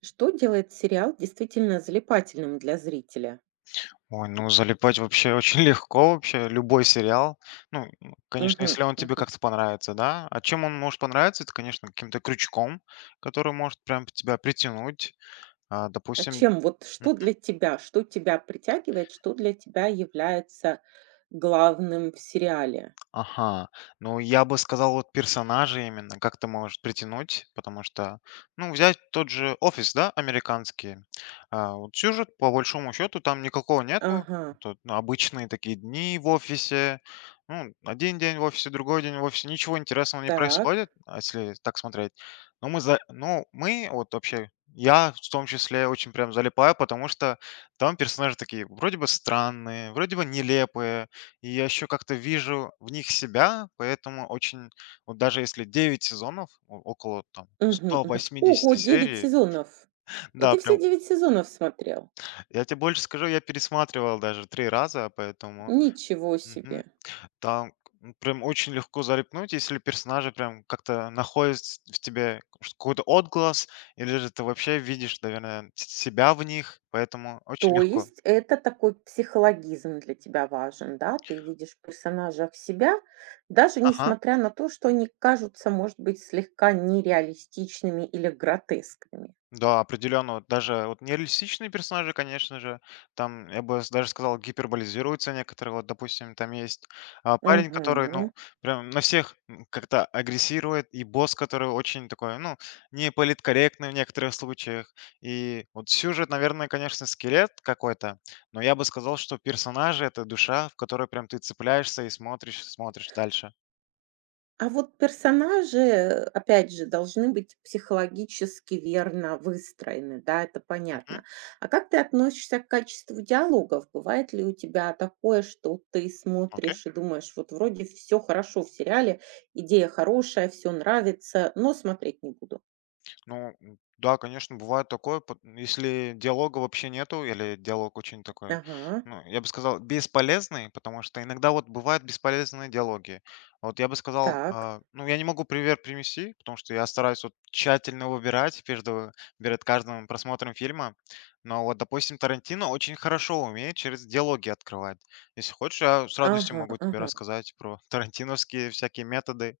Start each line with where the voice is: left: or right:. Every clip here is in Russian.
right: Что делает сериал действительно залипательным для зрителя?
left: Ой, ну залипать вообще очень легко, вообще любой сериал. Ну, конечно,
right: Мгм,
left: если он тебе
right: мгм.
left: как-то понравится, да. А чем он может понравиться, это, конечно, каким-то крючком, который может прям тебя притянуть.
right: А
left: Допустим.
right: чем вот что для тебя, что тебя притягивает, что для тебя является главным в сериале?
left: Ага. Ну, я бы сказал, вот персонажи именно, как ты можешь притянуть, потому что, ну, взять тот же "Офис", да, американский. Вот сюжет, по большому счету, там никакого нету.
right: Ага,
left: Тут, ну, обычные такие дни в офисе. Ну, 1 день в офисе, другой день в офисе. Ничего интересного не происходит,
right: так.
left: а если так смотреть. Но мы, вот вообще, я в том числе очень прям залипаю, потому что там персонажи такие вроде бы странные, вроде бы нелепые, и я еще как-то вижу в них себя, поэтому очень, вот даже если 9 сезонов, около там
right: Мгм, мгм. Ого,
left: 180
right: 9
left: серий,
right: сезонов! И
left: да,
right: ты все
left: прям,
right: 9 сезонов смотрел?
left: я тебе больше скажу, я пересматривал даже 3 раза, поэтому
right: Ничего
left: мгм,
right: себе!
left: там прям очень легко зарепнуть, если персонажи прям как-то находят в тебе какой-то отглаз, или же ты вообще видишь, наверное, себя в них, поэтому очень
right: То
left: легко.
right: есть это такой психологизм для тебя важен, да? Ты видишь в персонажах себя, даже
left: Ага.
right: несмотря на то, что они кажутся, может быть, слегка нереалистичными или гротескными.
left: Да, определенно. Вот даже вот нереалистичные персонажи, конечно же, там, даже сказал, гиперболизируются некоторые. Вот, допустим, там есть парень, который, ну,
right: Мгм.
left: прям на всех, как-то агрессирует, и босс, который очень такой, ну, не политкорректный в некоторых случаях. И вот сюжет, наверное, конечно, скелет какой-то, но я бы сказал, что персонажи — это душа, в которой прям ты цепляешься и смотришь, смотришь дальше.
right: А вот персонажи, опять же, должны быть психологически верно выстроены, да, это
left: Мгм.
right: понятно. А как ты относишься к качеству диалогов? Бывает ли у тебя такое, что ты
left: Окей.
right: смотришь и думаешь, вот вроде все хорошо в сериале, идея хорошая, все нравится, но смотреть не буду?
left: Ну, да, конечно, бывает такое, если диалога вообще нету, или диалог очень такой,
right: Ага,
left: ну, я бы сказал, бесполезный, потому что иногда вот бывают бесполезные диалоги. Вот я бы сказал,
right: так.
left: ну, я не могу пример привести, потому что я стараюсь вот тщательно выбирать между, перед каждым просмотром фильма, но вот, допустим, Тарантино очень хорошо умеет через диалоги открывать. Если хочешь, я с радостью
right: Ага,
left: могу тебе
right: ага.
left: рассказать про тарантиновские всякие методы.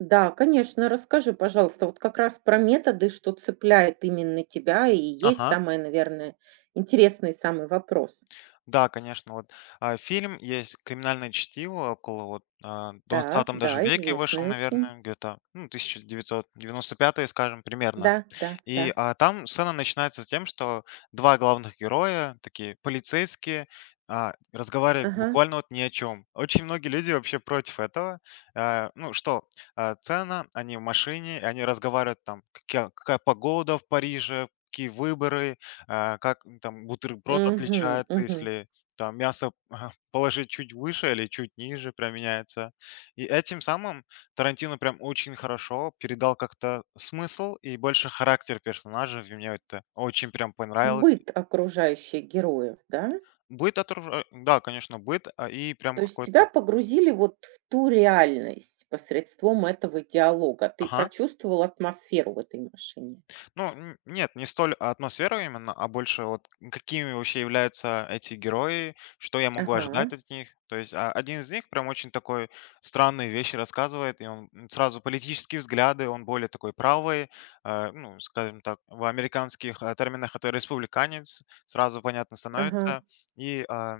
right: Да, конечно, расскажи, пожалуйста, вот как раз про методы, что цепляет именно тебя, и есть
left: Ага.
right: самое, наверное, интересный самый вопрос.
left: Да, конечно, вот, фильм есть "Криминальное чтиво", около вот,
right: Так,
left: XX даже
right: да,
left: веке вышел,
right: известный очень.
left: наверное, где-то, ну, 1995, скажем, примерно.
right: Да, да, да.
left: И, там сцена начинается с тем, что 2 главных героя, такие полицейские, разговаривают
right: Ага.
left: буквально вот ни о чем. Очень многие люди вообще против этого. Ну что, сцена, они в машине, и они разговаривают там, какя какая погода в Париже, какие выборы, там бутерброд
right: Мгм,
left: отличается,
right: мгм.
left: если там мясо положить чуть выше или чуть ниже, прям меняется. И этим самым Тарантино прям очень хорошо передал как-то смысл и больше характер персонажа. И мне это очень прям понравилось.
right: Быт окружающих героев, да?
left: Быт отража Да, конечно, быт, и прям
right: То есть тебя
left: какой-то.
right: погрузили вот в ту реальность посредством этого диалога. Ты
left: Ага.
right: прочувствовал атмосферу в этой машине.
left: Ну, нет, не столь атмосфера именно, а больше вот какими вообще являются эти герои, что я могу
right: Ага,
left: ожидать от них. То есть, один из них прям очень такой странные вещи рассказывает, и он, сразу политические взгляды, он более такой правый, ну, скажем так, в американских, терминах это республиканец, сразу понятно
right: ага.
left: становится. И,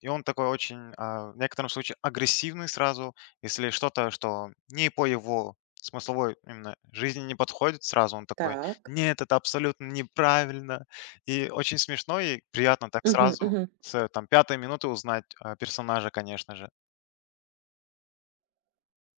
left: и он такой очень, в некотором случае, агрессивный сразу, если что-то, что не по его смысловой именно жизни не подходит, сразу он такой,
right: Так.
left: нет, это абсолютно неправильно. И очень смешно, и приятно так
right: Мгм,
left: сразу
right: мгм.
left: с, там, пятой минуты узнать, персонажа, конечно же.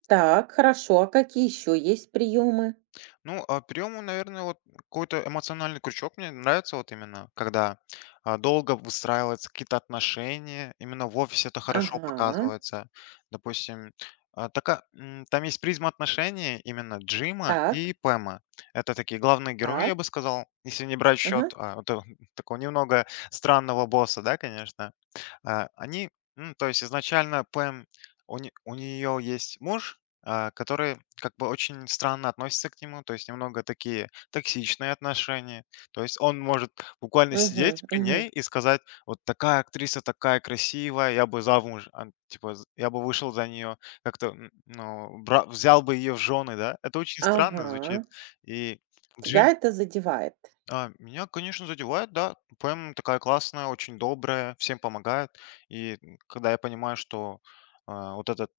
right: Так, хорошо. А какие еще есть приемы?
left: Ну, а приему, наверное, вот какой-то эмоциональный крючок мне нравится вот именно, когда, долго выстраиваются какие-то отношения, именно в офисе это хорошо
right: Ага.
left: показывается. Допустим, там есть призма отношений именно Джима
right: Так,
left: и Пэма. Это такие главные герои, я
right: так.
left: бы сказал, если не брать счет
right: Ага.
left: такого немного странного босса, да, конечно. Они, то есть изначально Пэм, нее есть муж, которые как бы очень странно относятся к нему, то есть немного такие токсичные отношения. То есть он может буквально
right: Угу,
left: сидеть при
right: угу.
left: ней и сказать, вот такая актриса, такая красивая, я бы замуж, типа, я бы вышел за нее, как-то, ну, взял бы ее в жены, да? Это очень странно звучит.
right: Ага.
left: И
right: Тебя
left: Джин,
right: это задевает.
left: меня, конечно, задевает, да, поэма такая классная, очень добрая, всем помогает. И, когда я понимаю, что, вот этот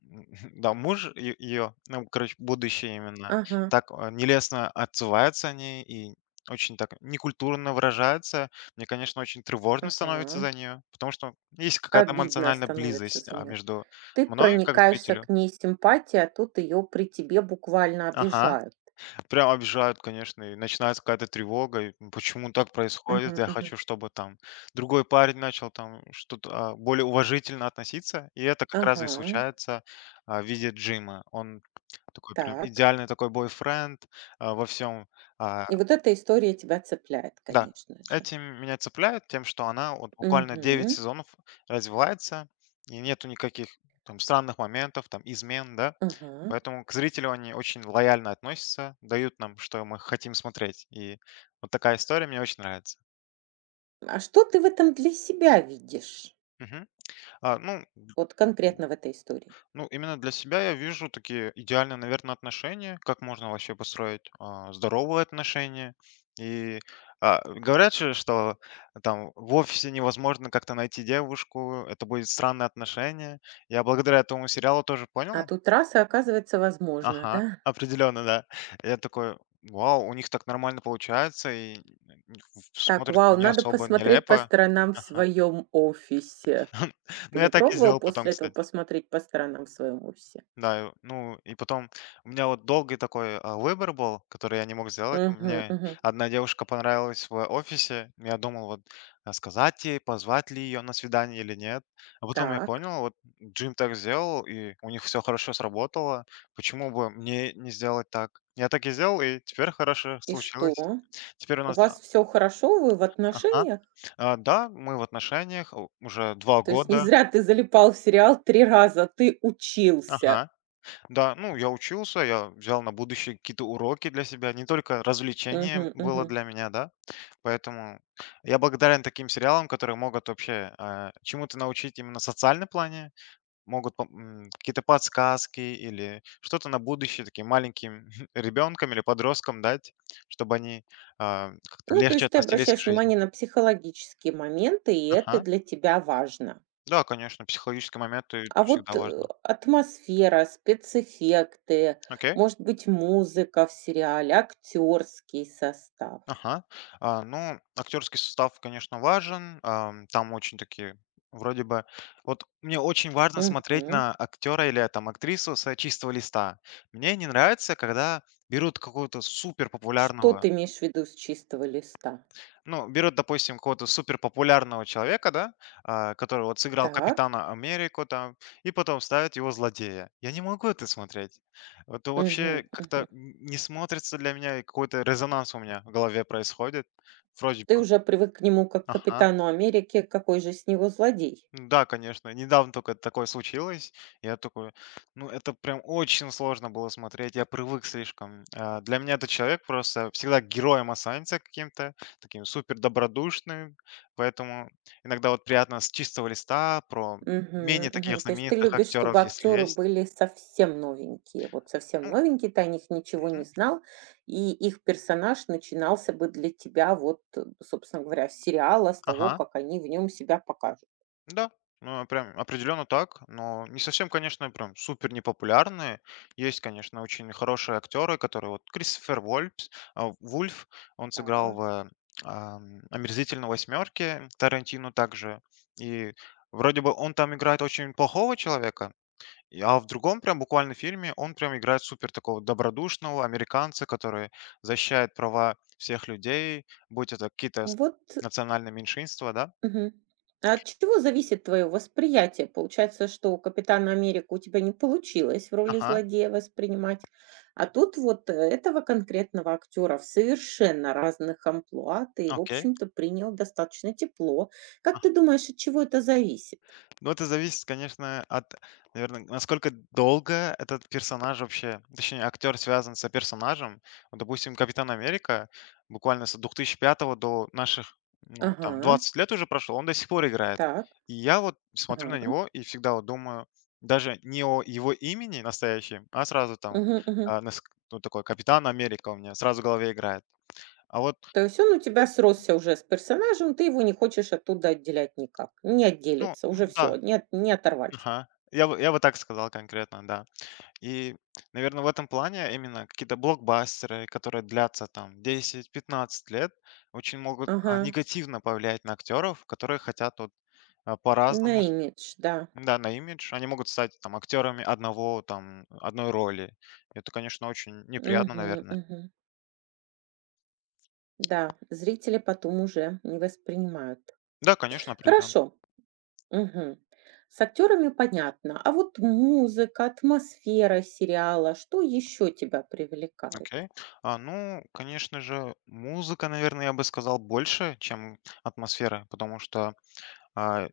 left: да, муж ее, ну, короче, будущее именно,
right: Ага.
left: так, нелестно отзываются они и очень так некультурно выражаются. Мне, конечно, очень тревожно становится
right: Ага.
left: за нее, потому что есть какая-то
right: Обидно
left: эмоциональная
right: становится
left: близость,
right: за неё.
left: между
right: Ты
left: мной как
right: проникаешься
left: зрителю.
right: к ней симпатией, а тут её при тебе буквально
left: Ага.
right: обижают.
left: Прям обижают, конечно, и начинается какая-то тревога. И почему так происходит?
right: Мгм,
left: Я
right: мгм.
left: хочу, чтобы там другой парень начал там что-то, более уважительно относиться. И это как раз и
right: Ага,
left: случается, в виде Джима. Он такой прям
right: так.
left: идеальный такой бойфренд, а, во всем а,
right: И вот эта история тебя цепляет,
left: да,
right: конечно же.
left: этим меня цепляет тем, что она вот буквально 9
right: Мгм.
left: сезонов развивается, и нету никаких там странных моментов, там измен, да.
right: Ага.
left: Поэтому к зрителю они очень лояльно относятся, дают нам, что мы хотим смотреть. И вот такая история мне очень нравится.
right: А что ты в этом для себя видишь?
left: Мгм. А, ну,
right: Вот конкретно в этой истории.
left: Ну, именно для себя я вижу такие идеальные, наверное, отношения, как можно вообще построить, здоровые отношения. И, говорят же, что там в офисе невозможно как-то найти девушку, это будет странное отношение. Я благодаря этому сериалу тоже
right: А
left: понял,
right: тут раз и оказывается возможно,
left: ага,
right: да?
left: определенно, да. Я такой, вау, у них так нормально получается, и,
right: Так,
left: смотрится
right: вау,
left: не
right: надо
left: особо
right: посмотреть по
left: нелепо.
right: сторонам в
left: Ага.
right: своем офисе.
left: Ну,
right: Ты
left: я
right: не
left: так и
right: пробовал
left: сделал потом,
right: после этого
left: кстати.
right: посмотреть по сторонам в своем офисе?
left: Да, и ну, и потом у меня вот долгий такой, выбор был, который я не мог сделать.
right: Мгм,
left: Мне
right: мгм.
left: одна девушка понравилась в офисе. Я думал, вот, сказать ей, позвать ли ее на свидание или нет. А потом я
right: Так,
left: понял, вот Джим так сделал, и у них все хорошо сработало. Почему бы мне не сделать так? Я так и сделал, и теперь хорошо
right: и что?
left: случилось. Теперь у
right: У
left: нас,
right: вас все хорошо? Вы в
left: а, ага,
right: отношениях?
left: да, мы в отношениях у уже 2
right: То есть не
left: года.
right: зря ты залипал в сериал 3 раза, а ты учился.
left: Ага. Да, ну, я учился, я взял на будущее какие-то уроки для себя, не только развлечение
right: Мгм,
left: было
right: мгм.
left: для меня, да. Поэтому я благодарен таким сериалам, которые могут вообще, чему-то научить именно в социальном плане, могут какие-то подсказки или что-то на будущее таким маленьким ребенкам или подросткам дать, чтобы они, как-то
right: Ну, то
left: легче
right: есть ты
left: относились к
right: обращаешь
left: жизни.
right: внимание на психологические моменты, и это
left: Ага.
right: для тебя важно.
left: Да, конечно, психологические моменты это
right: А
left: всегда
right: вот,
left: важно.
right: атмосфера, спецэффекты,
left: Окей.
right: может быть, музыка в сериале, актерский состав.
left: Ага. Актерский состав, конечно, важен. Там очень такие, вроде бы, вот мне очень важно смотреть
right: Мгм.
left: на актера или там актрису с, чистого листа. Мне не нравится, когда берут какого-то супер
right: Что
left: популярного,
right: ты имеешь в виду с чистого листа?
left: ну, берут, допустим, какого-то супер популярного человека, да, который вот сыграл
right: Так.
left: Капитана Америку там, и потом ставят его злодея. Я не могу это смотреть. Это вообще
right: Мгм,
left: как-то
right: мгм.
left: не смотрится для меня, и какой-то резонанс у меня в голове происходит. Вроде
right: Ты
left: бы.
right: уже привык к нему как к
left: Ага.
right: "Капитану Америке", какой же с него злодей.
left: Да, конечно. Недавно только такое случилось. Я такой, ну, это прям очень сложно было смотреть. Я привык слишком. Для меня этот человек просто всегда героем останется каким-то, таким супер добродушным. Поэтому иногда вот приятно с чистого листа про
right: Мгм,
left: менее таких
right: мгм. То есть ты
left: знаменитых
right: любишь,
left: актеров,
right: чтобы
left: если
right: актеры
left: есть.
right: были совсем новенькие. Вот совсем
left: Ну,
right: новенькие, ты о них ничего
left: мгм.
right: не знал, и их персонаж начинался бы для тебя вот, собственно говоря, с сериала, с того,
left: Ага.
right: как они в нем себя покажут.
left: Да, прям определенно так, но не совсем, конечно, прям супер непопулярные. Есть, конечно, очень хорошие актеры, которые вот Кристофер Вольпс, Вульф, он сыграл
right: Так.
left: в, «Омерзительной восьмерке», Тарантино также. И вроде бы он там играет очень плохого человека, в другом прям буквально фильме он прям играет супер такого добродушного американца, который защищает права всех людей, будь это какие-то
right: Вот.
left: национальные меньшинства, да?
right: Мгм. А от чего зависит твое восприятие? Получается, что у "Капитана Америка" у тебя не получилось в роли
left: Ага,
right: злодея воспринимать, а тут вот этого конкретного актера в совершенно разных амплуа ты, в
left: окей.
right: общем-то, принял достаточно тепло. Как ты думаешь, от чего это зависит?
left: Ну, это зависит, конечно, от, наверное, насколько долго этот персонаж вообще, точнее, актер связан с персонажем. Вот, допустим, Капитан Америка буквально с 2005 до наших, ну, там,
right: Ага,
left: 20 лет уже прошло, он до сих пор играет.
right: так,
left: И я вот смотрю на
right: ага.
left: него и всегда вот думаю, даже не о его имени настоящем, а сразу там,
right: Мгм, мгм.
left: а, нас- ну, такой Капитан Америка у меня сразу в голове играет. А вот,
right: То есть он у тебя сросся уже с персонажем, ты его не хочешь оттуда отделять никак. Не
left: ну,
right: отделится, уже
left: да,
right: все, не оторвать.
left: ага. Я бы так сказал конкретно, да. И, наверное, в этом плане именно какие-то блокбастеры, которые длятся там 10-15 лет, очень могут,
right: Ага,
left: негативно повлиять на актеров, которые хотят вот,
right: на
left: по-разному с,
right: имидж, да.
left: да, на имидж. Они могут стать там актерами одного, там одной роли. Это, конечно, очень неприятно,
right: Мгм,
left: наверное.
right: мгм. Да, зрители потом уже не воспринимают.
left: Да, конечно, определенно.
right: Хорошо. Мгм. С актерами понятно. А вот музыка, атмосфера сериала, что еще тебя привлекает?
left: Окей. Ну, конечно же, музыка, наверное, я бы сказал, больше, чем атмосфера, потому что, а,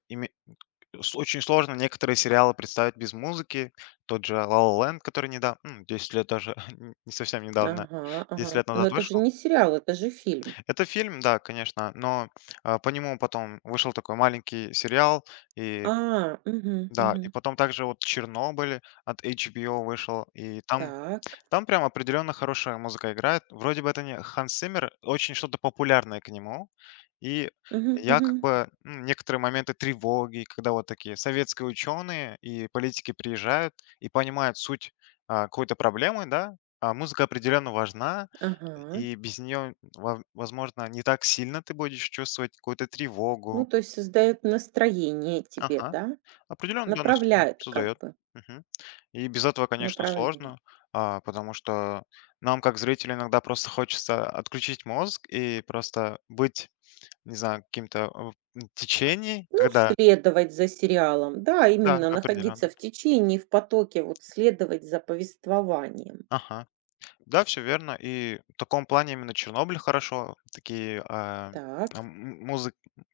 left: С очень сложно некоторые сериалы представить без музыки. Тот же "La La Land", который недавно, 10 лет даже, н не совсем недавно,
right: Ага,
left: 10
right: ага.
left: лет
right: Но
left: назад
right: это же
left: вышел.
right: не сериал, это же фильм.
left: Это фильм, да, конечно, но, по нему потом вышел такой маленький сериал. И
right: А, мгм,
left: да, и
right: мгм.
left: потом также вот "Чернобыль" от HBO вышел, и там,
right: Так.
left: прям определенно хорошая музыка играет. Вроде бы это не Ханс Симмер, очень что-то популярное к нему. И
right: Мгм,
left: я
right: мгм.
left: как бы, некоторые моменты тревоги, когда вот такие советские ученые и политики приезжают и понимают суть, какой-то проблемы, да, а музыка определенно важна,
right: Ага.
left: и без нее, возможно, не так сильно ты будешь чувствовать какую-то
right: Ну,
left: тревогу.
right: то есть создает настроение тебе,
left: Ага.
right: да?
left: Определенно, да, нас
right: Направляет как
left: создает.
right: бы
left: Мгм. И без этого, конечно,
right: направление.
left: сложно, потому что нам, как зрителям, иногда просто хочется отключить мозг и просто быть, не знаю, каким-то, в течении,
right: Ну,
left: когда.
right: следовать за сериалом, да,
left: Да,
right: именно
left: определенно.
right: находиться в течение, в потоке, вот следовать за повествованием.
left: Ага. Да, всё верно. И в таком плане именно Чернобыль хорошо такие,
right: Так,
left: там м музы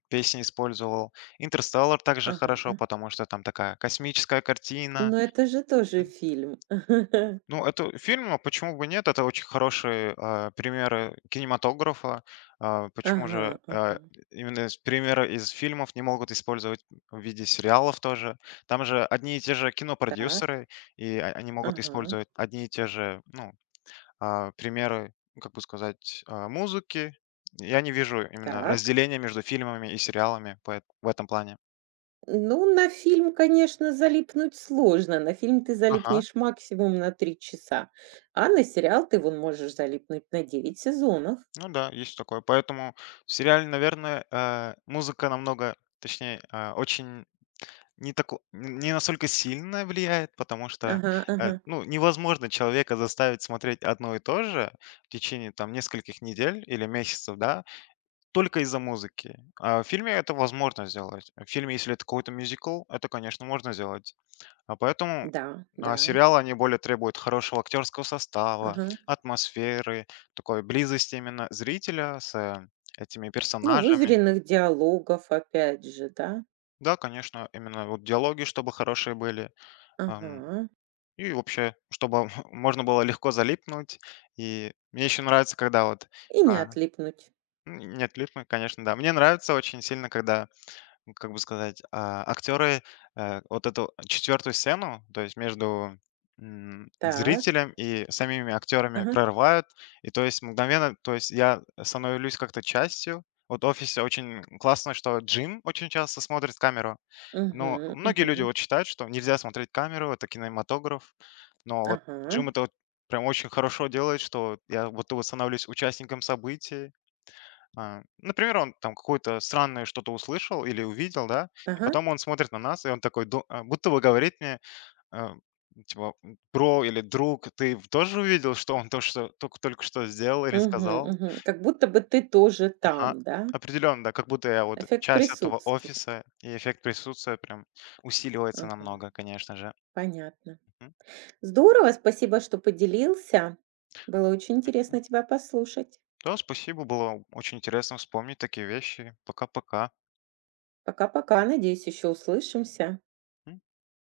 left: песни использовал. "Интерстеллар" также хорошо,
right: ага.
left: потому что там такая космическая картина.
right: Но это же тоже фильм.
left: Ну, это фильм, а почему бы нет? Это очень хорошие, примеры кинематографа. А, почему
right: Ага,
left: же а,
right: ага.
left: именно примеры из фильмов не могут использовать в виде сериалов тоже? Там же одни и те же
right: Так,
left: кинопродюсеры, и они могут
right: ага,
left: использовать одни и те же, ну, примеры, как бы сказать, музыки. Я не вижу именно
right: так.
left: разделения между фильмами и сериалами по в этом плане.
right: Ну, на фильм, конечно, залипнуть сложно. На фильм ты
left: Ага.
right: залипнешь максимум на 3 часа, а на сериал ты вон можешь залипнуть на 9 сезонов.
left: Ну да, есть такое. Поэтому в сериале, наверное, музыка намного, точнее, очень не так, не настолько сильно влияет, потому что,
right: Ага, ага.
left: ну, невозможно человека заставить смотреть одно и то же в течение там нескольких недель или месяцев, да, только из-за музыки. А в фильме это возможно сделать. В фильме, если это какой-то мюзикл, это, конечно, можно сделать. А поэтому,
right: Да, да.
left: сериалы, они более требуют хорошего актерского состава,
right: Ага.
left: атмосферы, такой близости именно зрителя с, этими
right: Ну,
left: персонажами.
right: выверенных диалогов, опять же, да?
left: Да, конечно, именно вот диалоги, чтобы хорошие были. ам,
right: Ага.
left: И вообще, чтобы можно было легко залипнуть. И мне еще нравится, когда вот...
right: И не
left: а,
right: отлипнуть.
left: ну, нет, липмы, конечно, да. Мне нравится очень сильно, когда, ну, как бы сказать, актеры, вот эту четвертую сцену, то есть между,
right: Так.
left: зрителем и самими актерами
right: Ага.
left: прорывают. И то есть мгновенно, то есть я становлюсь как-то частью. Вот в "Офисе" очень классно, что Джим очень часто смотрит камеру. Но
right: Мгм,
left: многие люди
right: мгм.
left: вот считают, что нельзя смотреть камеру, это кинематограф. Но вот
right: Ага.
left: Джим это вот прям очень хорошо делает, что я будто бы становлюсь участником событий. А, например, он там какое-то странное что-то услышал или увидел, да, и
right: Ага.
left: потом он смотрит на нас, и он такой, будто бы говорит мне, а, типа, бро или друг, ты тоже увидел, что он то, что только что сделал или
right: Мгм,
left: сказал?
right: мгм. Как будто бы ты тоже
left: Ага.
right: там, да?
left: Определенно, да, как будто я вот
right: Эффект
left: часть этого
right: присутствия.
left: офиса, и эффект присутствия прям усиливается
right: Ага.
left: намного, конечно же.
right: Понятно. Здорово, спасибо, что поделился. Было очень
left: Мгм.
right: интересно тебя послушать.
left: Да, спасибо, было очень интересно вспомнить такие вещи. Пока-пока.
right: Пока-пока. Надеюсь, еще услышимся.